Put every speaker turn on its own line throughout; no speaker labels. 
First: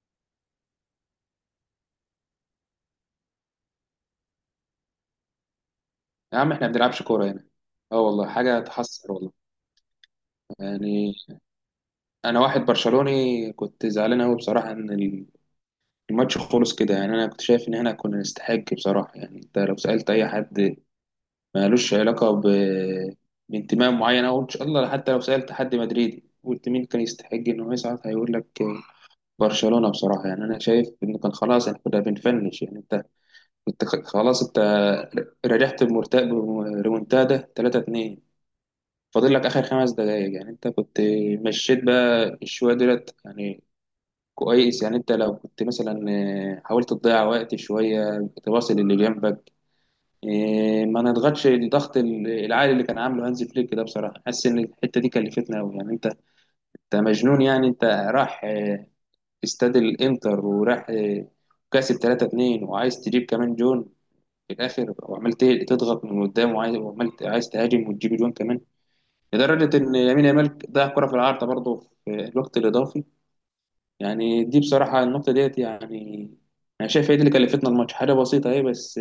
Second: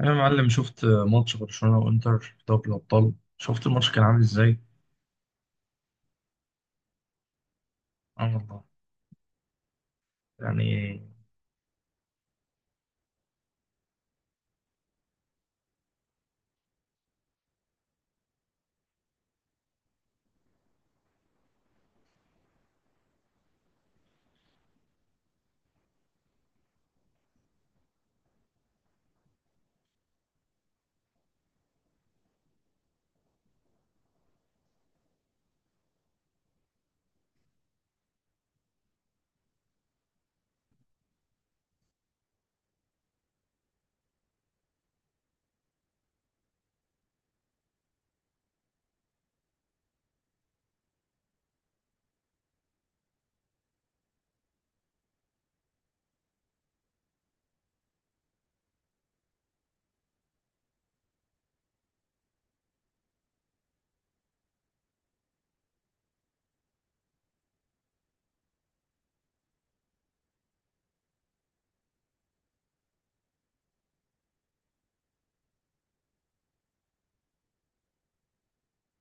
أنا يا معلم شفت ماتش برشلونة وإنتر في دوري الأبطال. شفت الماتش كان عامل إزاي؟
يا عم احنا ما بنلعبش كورة هنا. اه والله،
آه
حاجة
والله.
تحسر والله.
يعني،
يعني، انا واحد برشلوني كنت زعلان قوي بصراحة ان الماتش خلص كده. يعني انا كنت شايف ان احنا كنا نستحق بصراحة. يعني انت لو سألت اي حد مالوش علاقة بانتماء معين او ان شاء الله، حتى لو سألت حد مدريدي قلت مين كان يستحق انه يصعد، هيقول لك برشلونة بصراحة. يعني انا شايف ان كان خلاص احنا كنا بنفنش. يعني انت كنت خلاص، انت رجعت بمرتاح بريمونتادا 3-2، فاضل لك اخر خمس دقايق. يعني انت كنت مشيت بقى شويه دولت يعني. كويس يعني. انت لو كنت مثلا حاولت تضيع وقت شويه، تواصل اللي جنبك، ما نضغطش الضغط العالي اللي كان عامله هانز فليك، ده بصراحه حاسس ان الحته دي كلفتنا قوي. يعني انت مجنون. يعني انت راح استاد الانتر وراح كاسب 3-2، وعايز تجيب كمان جون في الاخر، تضغط من قدام، عايز تهاجم وتجيب جون كمان، لدرجة إن يمين يامال ضيع كرة في العارضة برضه في الوقت الإضافي. يعني دي بصراحة النقطة ديت. يعني أنا شايف هي دي اللي كلفتنا الماتش، حاجة بسيطة أهي، بس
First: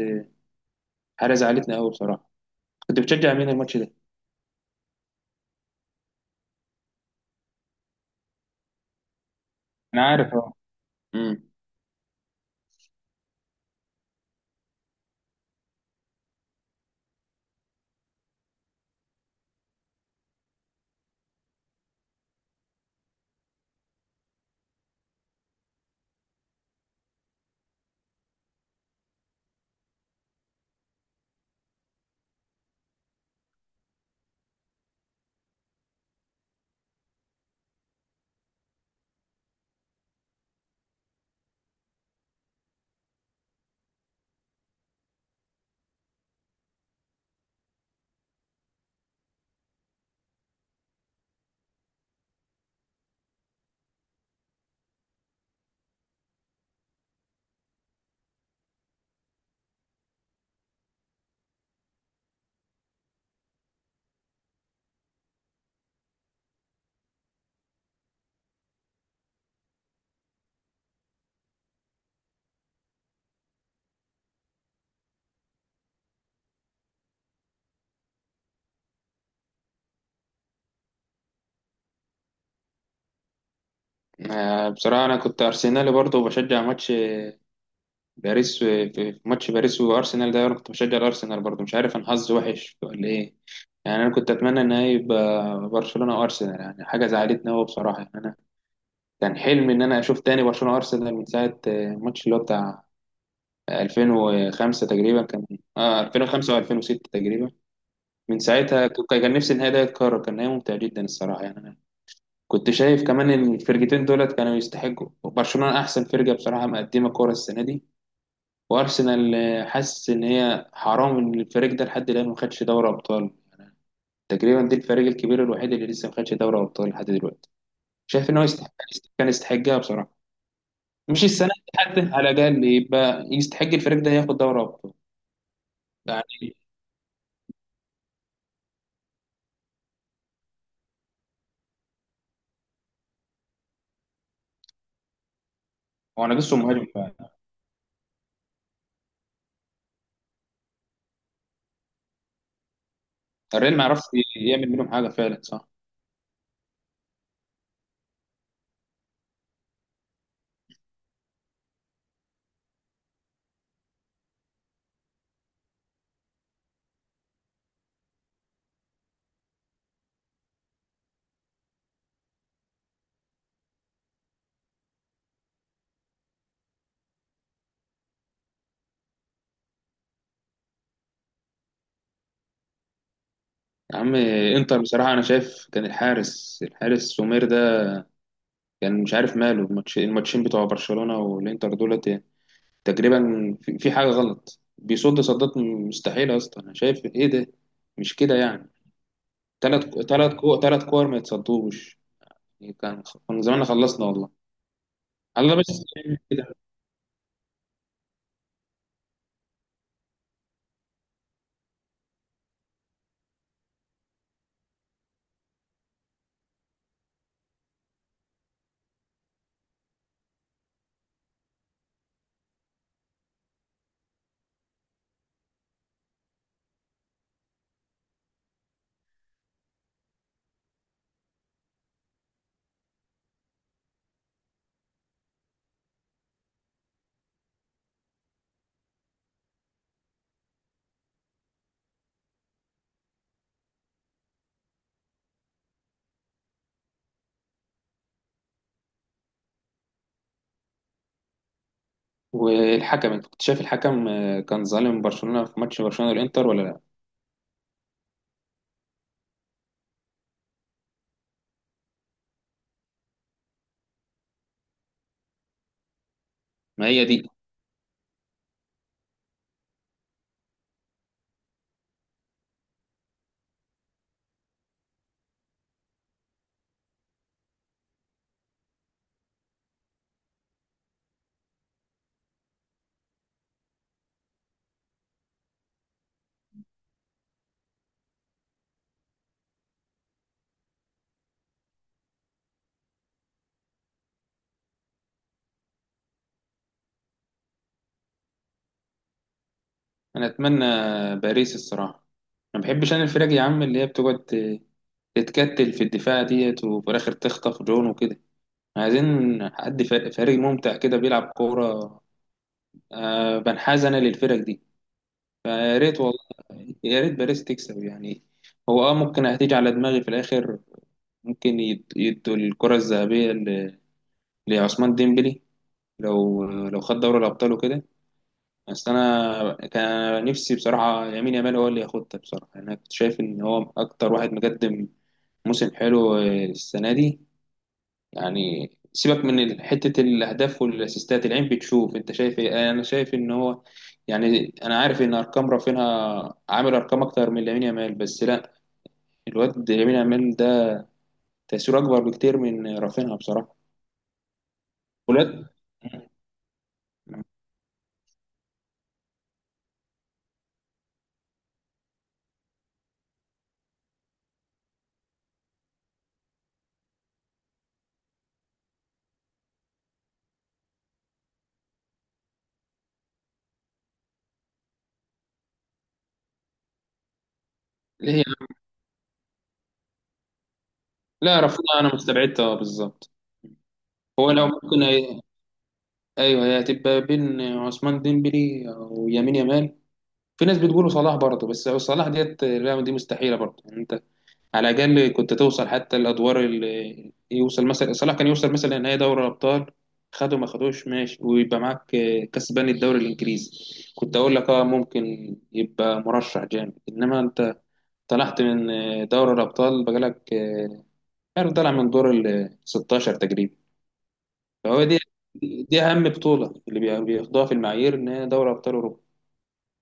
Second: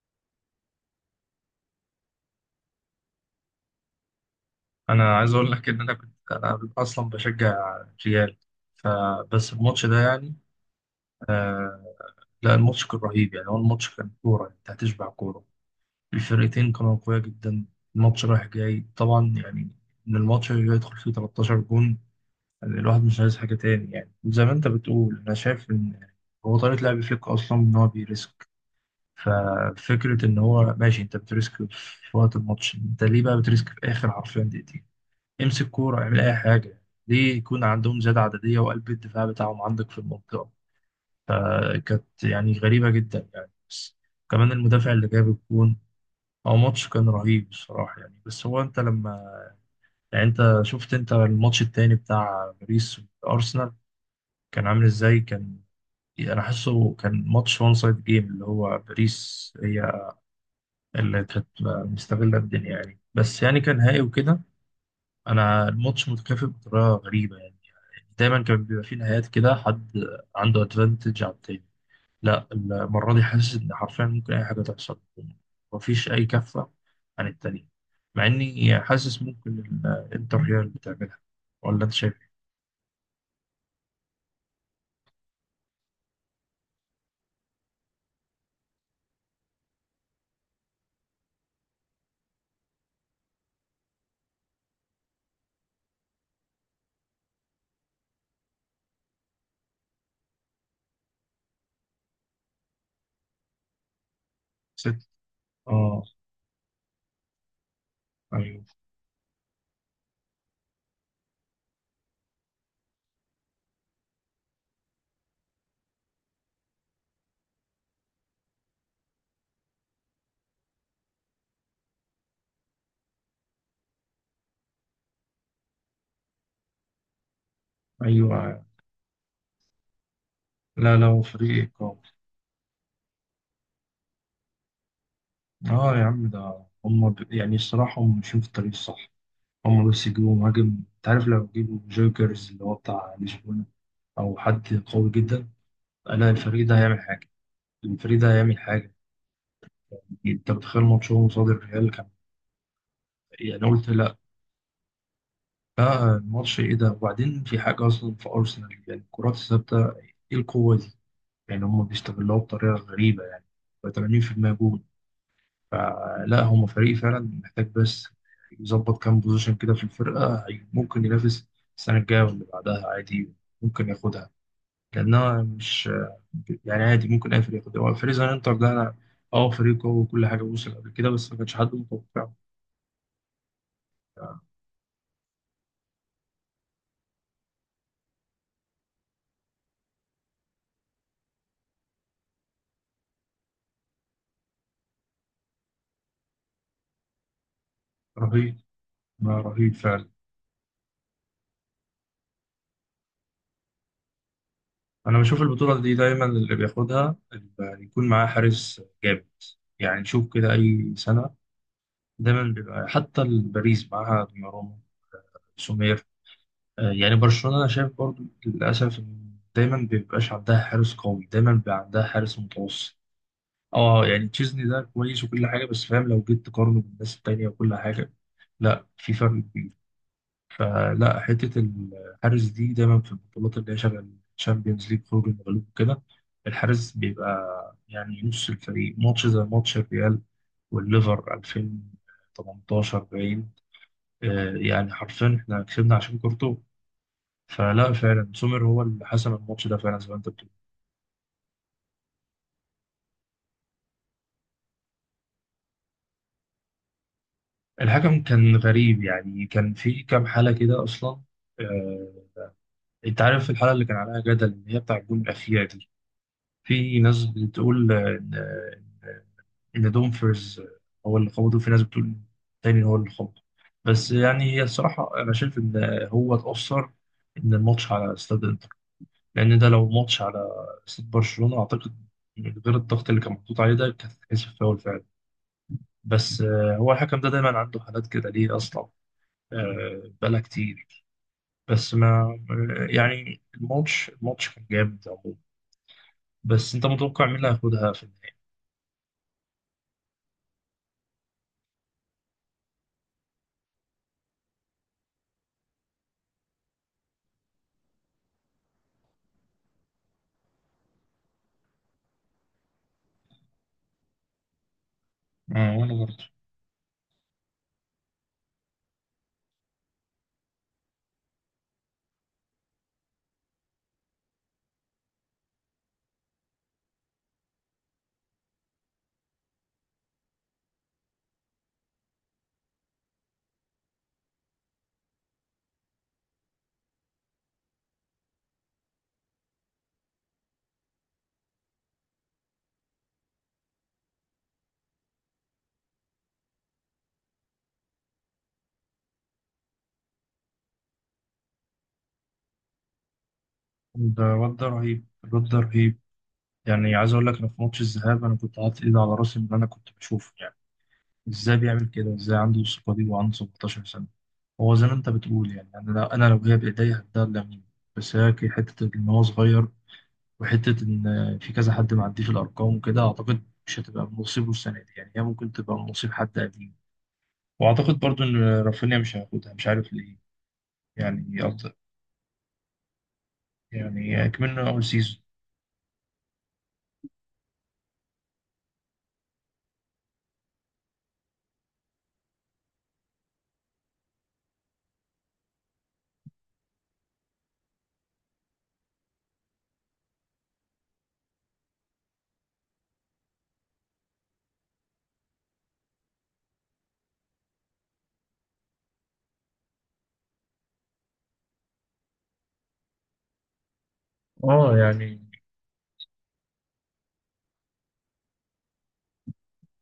حاجة زعلتنا أوي بصراحة. كنت بتشجع مين الماتش ده؟
أنا عايز أقول لك إن أنا كنت أصلا بشجع ريال. فبس الماتش ده
انا عارف
يعني،
اه. امم.
آه لا، الماتش كان رهيب. يعني هو الماتش كان كورة، أنت هتشبع كورة. الفرقتين كانوا قوية جدا، الماتش رايح جاي طبعا. يعني إن الماتش اللي يدخل فيه 13 جون، يعني الواحد مش عايز حاجة تاني. يعني زي ما أنت بتقول، أنا شايف إن هو طريقة لعب فليك أصلا إن هو بيريسك. ففكرة إن هو ماشي، أنت بتريسك في وقت الماتش، أنت ليه بقى بتريسك في آخر حرفيا دقيقتين؟ امسك كورة، اعمل أي حاجة. ليه يكون عندهم زيادة عددية وقلب الدفاع بتاعهم عندك في المنطقة؟ فكانت يعني غريبة جدا يعني، بس كمان المدافع اللي جاب الجون. هو ماتش كان رهيب بصراحة يعني، بس هو أنت لما، يعني أنت شفت أنت الماتش التاني بتاع باريس وأرسنال كان عامل إزاي؟ كان يعني أنا حاسه كان ماتش وان سايد جيم، اللي هو باريس هي اللي كانت مستغلة الدنيا يعني. بس يعني كان نهائي وكده. أنا الماتش متكافئ بطريقة غريبة يعني، دايما كان بيبقى فيه نهايات كده حد عنده أدفانتج على التاني. لا المرة دي حاسس إن حرفيا ممكن أي حاجة تحصل، مفيش أي كفة عن التانية. مع إني حاسس ممكن الإنتر هي اللي بتعملها. ولا أنت شايف إيه؟
بصراحة أنا كنت أرسنالي برضه، وبشجع ماتش باريس في ماتش باريس وأرسنال ده، أنا كنت بشجع الأرسنال برضه. مش عارف أنا حظي وحش ولا إيه. يعني أنا كنت أتمنى إن هي يبقى برشلونة وأرسنال. يعني حاجة زعلتني أوي بصراحة. يعني أنا كان حلمي ان انا اشوف تاني برشلونه وارسنال من ساعه الماتش اللي هو بتاع 2005
ست.
تقريبا كان. اه
آه.
2005 و2006 تقريبا. من
أيوه،
ساعتها كان نفسي النهائي ده يتكرر. كان نهائي ممتع جدا الصراحه. يعني انا كنت شايف كمان إن الفرقتين دولت كانوا يستحقوا. برشلونه احسن فرقه بصراحه مقدمه كوره السنه دي. وارسنال حاسس ان هي حرام ان الفريق ده لحد الان ما خدش دوري ابطال. تقريبا دي الفريق الكبير الوحيد اللي لسه ما خدش دوري ابطال لحد دلوقتي. شايف ان هو
أيوه.
يستحق، كان يستحقها بصراحه.
لا، لا، هو
مش السنه
فريق
دي حتى،
إقامة.
على الاقل يبقى يستحق الفريق ده ياخد دوري ابطال.
آه يا عم،
يعني
ده هم يعني، الصراحة هم ماشيين في الطريق الصح. هم بس يجيبوا مهاجم. انت عارف، لو جيبوا جوكرز اللي هو بتاع لشبونة، او حد قوي جدا،
هو
لا
انا لسه
الفريق ده
مهاجم
هيعمل حاجه.
فعلا.
الفريق ده هيعمل حاجه. انت متخيل ماتشهم قصاد الريال كان؟ يعني انا
الريال ما
قلت
يعرفش
لا.
يعمل منهم حاجه فعلا، صح.
لا، الماتش ايه ده! وبعدين في حاجه اصلا في ارسنال، يعني الكرات الثابته، ايه القوه دي؟ يعني هم بيستغلوها بطريقه غريبه يعني، 80% جول. فلا هم فريق فعلا محتاج بس يظبط كام بوزيشن كده في الفرقه، ممكن ينافس السنه الجايه واللي بعدها عادي، ممكن ياخدها. لأنها مش، يعني عادي ممكن أي فريق ياخد. هو فريق زننتر ده، أنا أه، فريق قوي وكل حاجة، وصل قبل كده بس ما كانش حد متوقعه.
يا عم انتر بصراحه، انا شايف كان الحارس، الحارس سومير ده كان مش عارف ماله. الماتش، الماتشين بتوع برشلونه والانتر دولت، يعني تقريبا في حاجه غلط. بيصد صدات مستحيله اصلا. انا شايف ايه ده، مش كده
رهيب،
يعني.
ما رهيب فعلا.
تلات كور ما يتصدوش. كان زماننا خلصنا والله.
أنا بشوف
الله بس،
البطولة دي دايما اللي
كده.
بياخدها اللي يكون معاه حارس جامد. يعني نشوف كده أي سنة دايما بيبقى، حتى باريس معاها دوناروما، سومير. يعني برشلونة أنا شايف برضو للأسف إن دايما بيبقاش عندها حارس قوي، دايما بيبقى عندها حارس متوسط. اه يعني تشيزني ده كويس وكل حاجه، بس فاهم لو جيت تقارنه بالناس التانيه وكل حاجه، لا في فرق كبير. فلا، حته الحارس دي دايما في البطولات اللي هي شغال تشامبيونز ليج، خروج المغلوب وكده، الحارس بيبقى يعني نص الفريق. ماتش زي ماتش الريال والليفر 2018 باين، يعني حرفيا احنا كسبنا عشان كورتو. فلا فعلا سومر هو اللي حسم الماتش ده فعلا زي ما انت بتقول.
والحكم، انت كنت شايف الحكم كان ظالم برشلونة في ماتش برشلونة والانتر ولا لا؟
الحكم كان غريب يعني، كان في كام حاله كده اصلا. آه، انت عارف الحلقه اللي كان عليها جدل ان هي بتاع الجون الاخيره دي.
ما
في
هي
ناس
دي.
بتقول ان دومفرز هو اللي خبطه، وفي ناس بتقول تاني هو اللي خبطه. بس يعني هي الصراحه انا شايف ان هو اتاثر ان الماتش على استاد انتر، لان ده لو ماتش على استاد برشلونه اعتقد من غير الضغط اللي كان محطوط عليه ده كانت هتتحسب فاول فعلا. بس هو الحكم ده دايما عنده حالات كده ليه اصلا؟ بقالها كتير. بس ما يعني، الماتش كان جامد عموما. بس انت متوقع مين اللي هياخدها في النهاية؟
انا اتمنى باريس الصراحة. ما بحبش انا الفرق يا عم اللي هي بتقعد تتكتل في الدفاع ديت وفي الاخر تخطف جون وكده. عايزين حد فريق ممتع كده بيلعب كورة. بنحاز انا للفرق دي.
آه،
فيا
وانا
ريت
برضه.
والله، يا ريت باريس تكسب يعني. هو اه ممكن هتيجي على دماغي في الاخر. ممكن يدوا الكرة الذهبية لعثمان ديمبلي، لو لو خد دوري الابطال وكده. بس انا كان نفسي بصراحه يمين يامال هو اللي ياخدها بصراحه. يعني انا كنت شايف ان هو اكتر واحد مقدم موسم حلو السنه دي. يعني سيبك من حته الاهداف والاسيستات، العين بتشوف. انت شايف ايه؟ انا شايف ان هو، يعني انا عارف ان ارقام رافينها عامل ارقام اكتر من لامين يامال، بس لا، الواد لامين يامال ده تاثيره اكبر بكتير من رافينها بصراحه.
ده الواد ده رهيب، الواد
ولاد.
ده رهيب. يعني عايز اقول لك، انا في ماتش الذهاب انا كنت حاطط ايدي على راسي من اللي انا كنت بشوفه. يعني ازاي بيعمل كده؟ ازاي عنده الثقة دي وعنده 17 سنة؟ هو زي ما انت بتقول، يعني أنا لو هي بايديا هديها لامين. بس هي حتة ان هو صغير، وحتة ان في كذا حد معدي في الارقام وكده، اعتقد مش هتبقى من نصيبه السنة دي. يعني هي ممكن تبقى من نصيب حد قديم، واعتقد برضو
ليه؟
ان رافينيا مش هياخدها، مش عارف ليه. يعني
لا رافينها انا مستبعدها بالظبط.
يعني
هو لو
أكملنا أول
ممكن،
سيزون.
ايوه هي هتبقى بين عثمان ديمبلي ويمين يامال. في ناس بتقول صلاح برضه، بس صلاح ديت الرقم دي مستحيله برضه. يعني انت على الاقل كنت توصل حتى الادوار اللي يوصل. مثلا صلاح كان يوصل مثلا نهائي دوري الابطال، خده ما خدوش ماشي، ويبقى معاك كسبان الدوري الانجليزي، كنت اقول لك اه ممكن يبقى مرشح جامد. انما انت طلعت من دوري الابطال بقالك، عارف، طالع من دور ال 16 تقريبا.
اه
فهو دي
يعني،
دي اهم بطوله اللي بياخدوها في المعايير، ان هي دوري ابطال اوروبا.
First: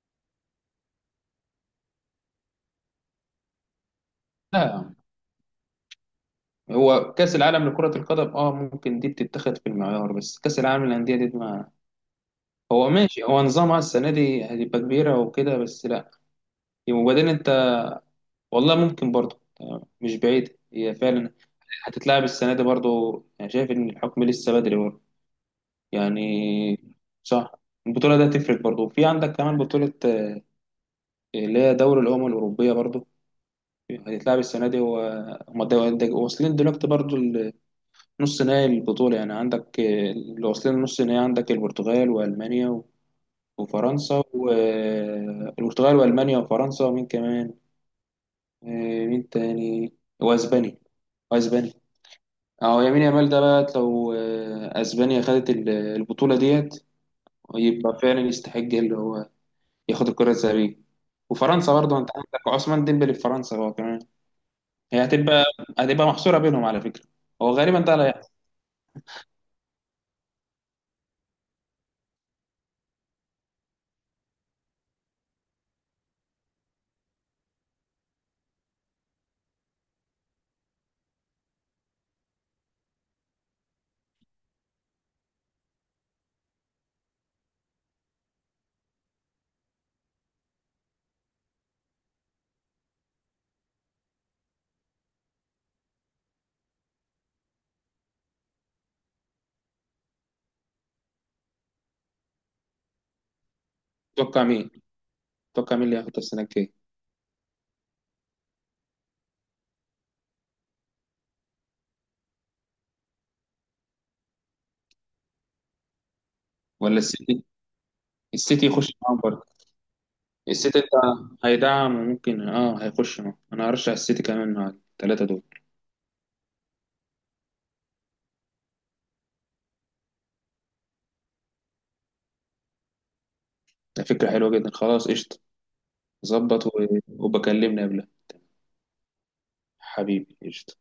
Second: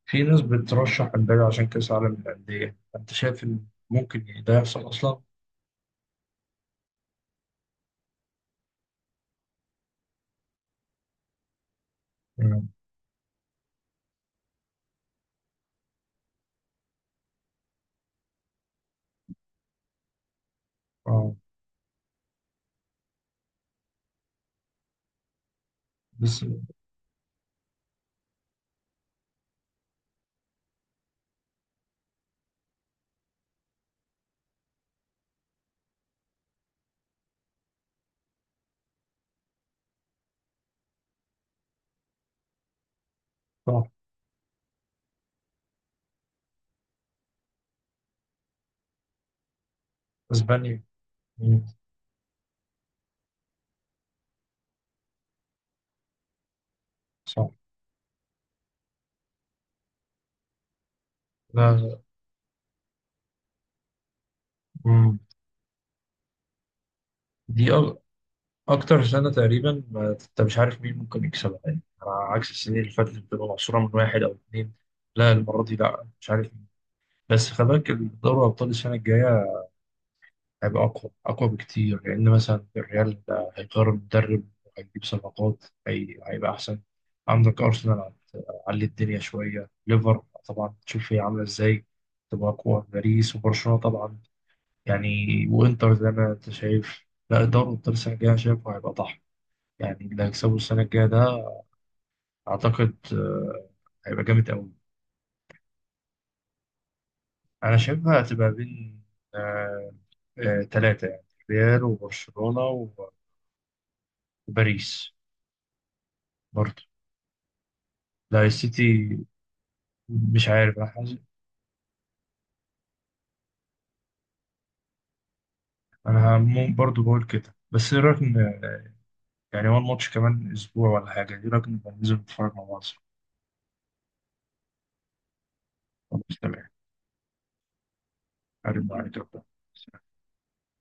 في ناس بترشح امبابي عشان كأس العالم للأندية، أنت شايف إن ممكن يعني ده
لا يا
يحصل
عم.
أصلا؟
هو كاس العالم لكره القدم اه ممكن دي بتتخذ في المعيار، بس كاس العالم للانديه دي ما،
مم.
هو ماشي، هو نظامها السنه دي هتبقى كبيره وكده بس لا. وبعدين انت، والله ممكن برضه مش بعيد هي فعلا
اه.
هتتلعب السنه دي برضه. انا شايف ان الحكم لسه بدري برضه يعني.
بس
صح. البطوله دي هتفرق برضه. في عندك كمان بطوله اللي هي دوري الامم الاوروبيه برضه، هيتلعب السنة دي وهم واصلين دلوقتي برضو نص نهائي البطولة. يعني عندك اللي واصلين نص نهائي، عندك البرتغال وألمانيا
صح.
وفرنسا والبرتغال وألمانيا وفرنسا ومين كمان، مين تاني، وأسبانيا.
أسبانيا. مم.
وأسبانيا. أهو يمين يامال ده بقى، لو أسبانيا خدت البطولة ديت،
صح.
يبقى فعلا يستحق اللي هو ياخد الكرة الذهبية. وفرنسا
لا.
برضه، أنت عندك عثمان ديمبلي في فرنسا هو كمان. هي
مم.
هتبقى محصورة بينهم على فكرة. هو
دي
غالبا ده
أ-
اللي هيحصل.
أكتر سنة تقريبا، ما أنت مش عارف مين ممكن يكسبها، يعني على عكس السنين اللي فاتت بتبقى محصورة من واحد أو اتنين. لا المرة دي لا، مش عارف مين. بس خلي بالك دوري أبطال السنة الجاية هيبقى أقوى، أقوى بكتير. لأن مثلا الريال هيغير المدرب وهيجيب صفقات، هيبقى أحسن. عندك أرسنال علي الدنيا شوية. ليفر طبعا تشوف هي عاملة إزاي، تبقى أقوى. باريس وبرشلونة طبعا، يعني. وإنتر زي ما أنت شايف. لا، الدوري الأبطال السنة الجاية شايفه هيبقى طحن. يعني اللي هيكسبه السنة الجاية ده أعتقد هيبقى
تتوقع
جامد
مين
أوي.
تتوقع مين اللي هياخد السنة الجاية؟
أنا شايفها هتبقى بين آه، تلاتة يعني، ريال وبرشلونة وباريس برضه.
ولا السيتي؟
لا
السيتي يخش
السيتي.
معاهم برضه.
مش عارف،
السيتي
انا
انت هيدعم، وممكن اه هيخش معاهم. انا هرشح السيتي كمان مع الثلاثة دول.
انا برضو بقول كده. بس ايه رايك يعني هو الماتش كمان اسبوع ولا حاجه، ايه رايك نبقى ننزل نتفرج مع بعض؟
ده فكرة حلوة جدا. خلاص قشطة.
خلاص،
ظبط
تمام.
وبكلمني قبلها.
هرد عليك.
حبيبي قشطة.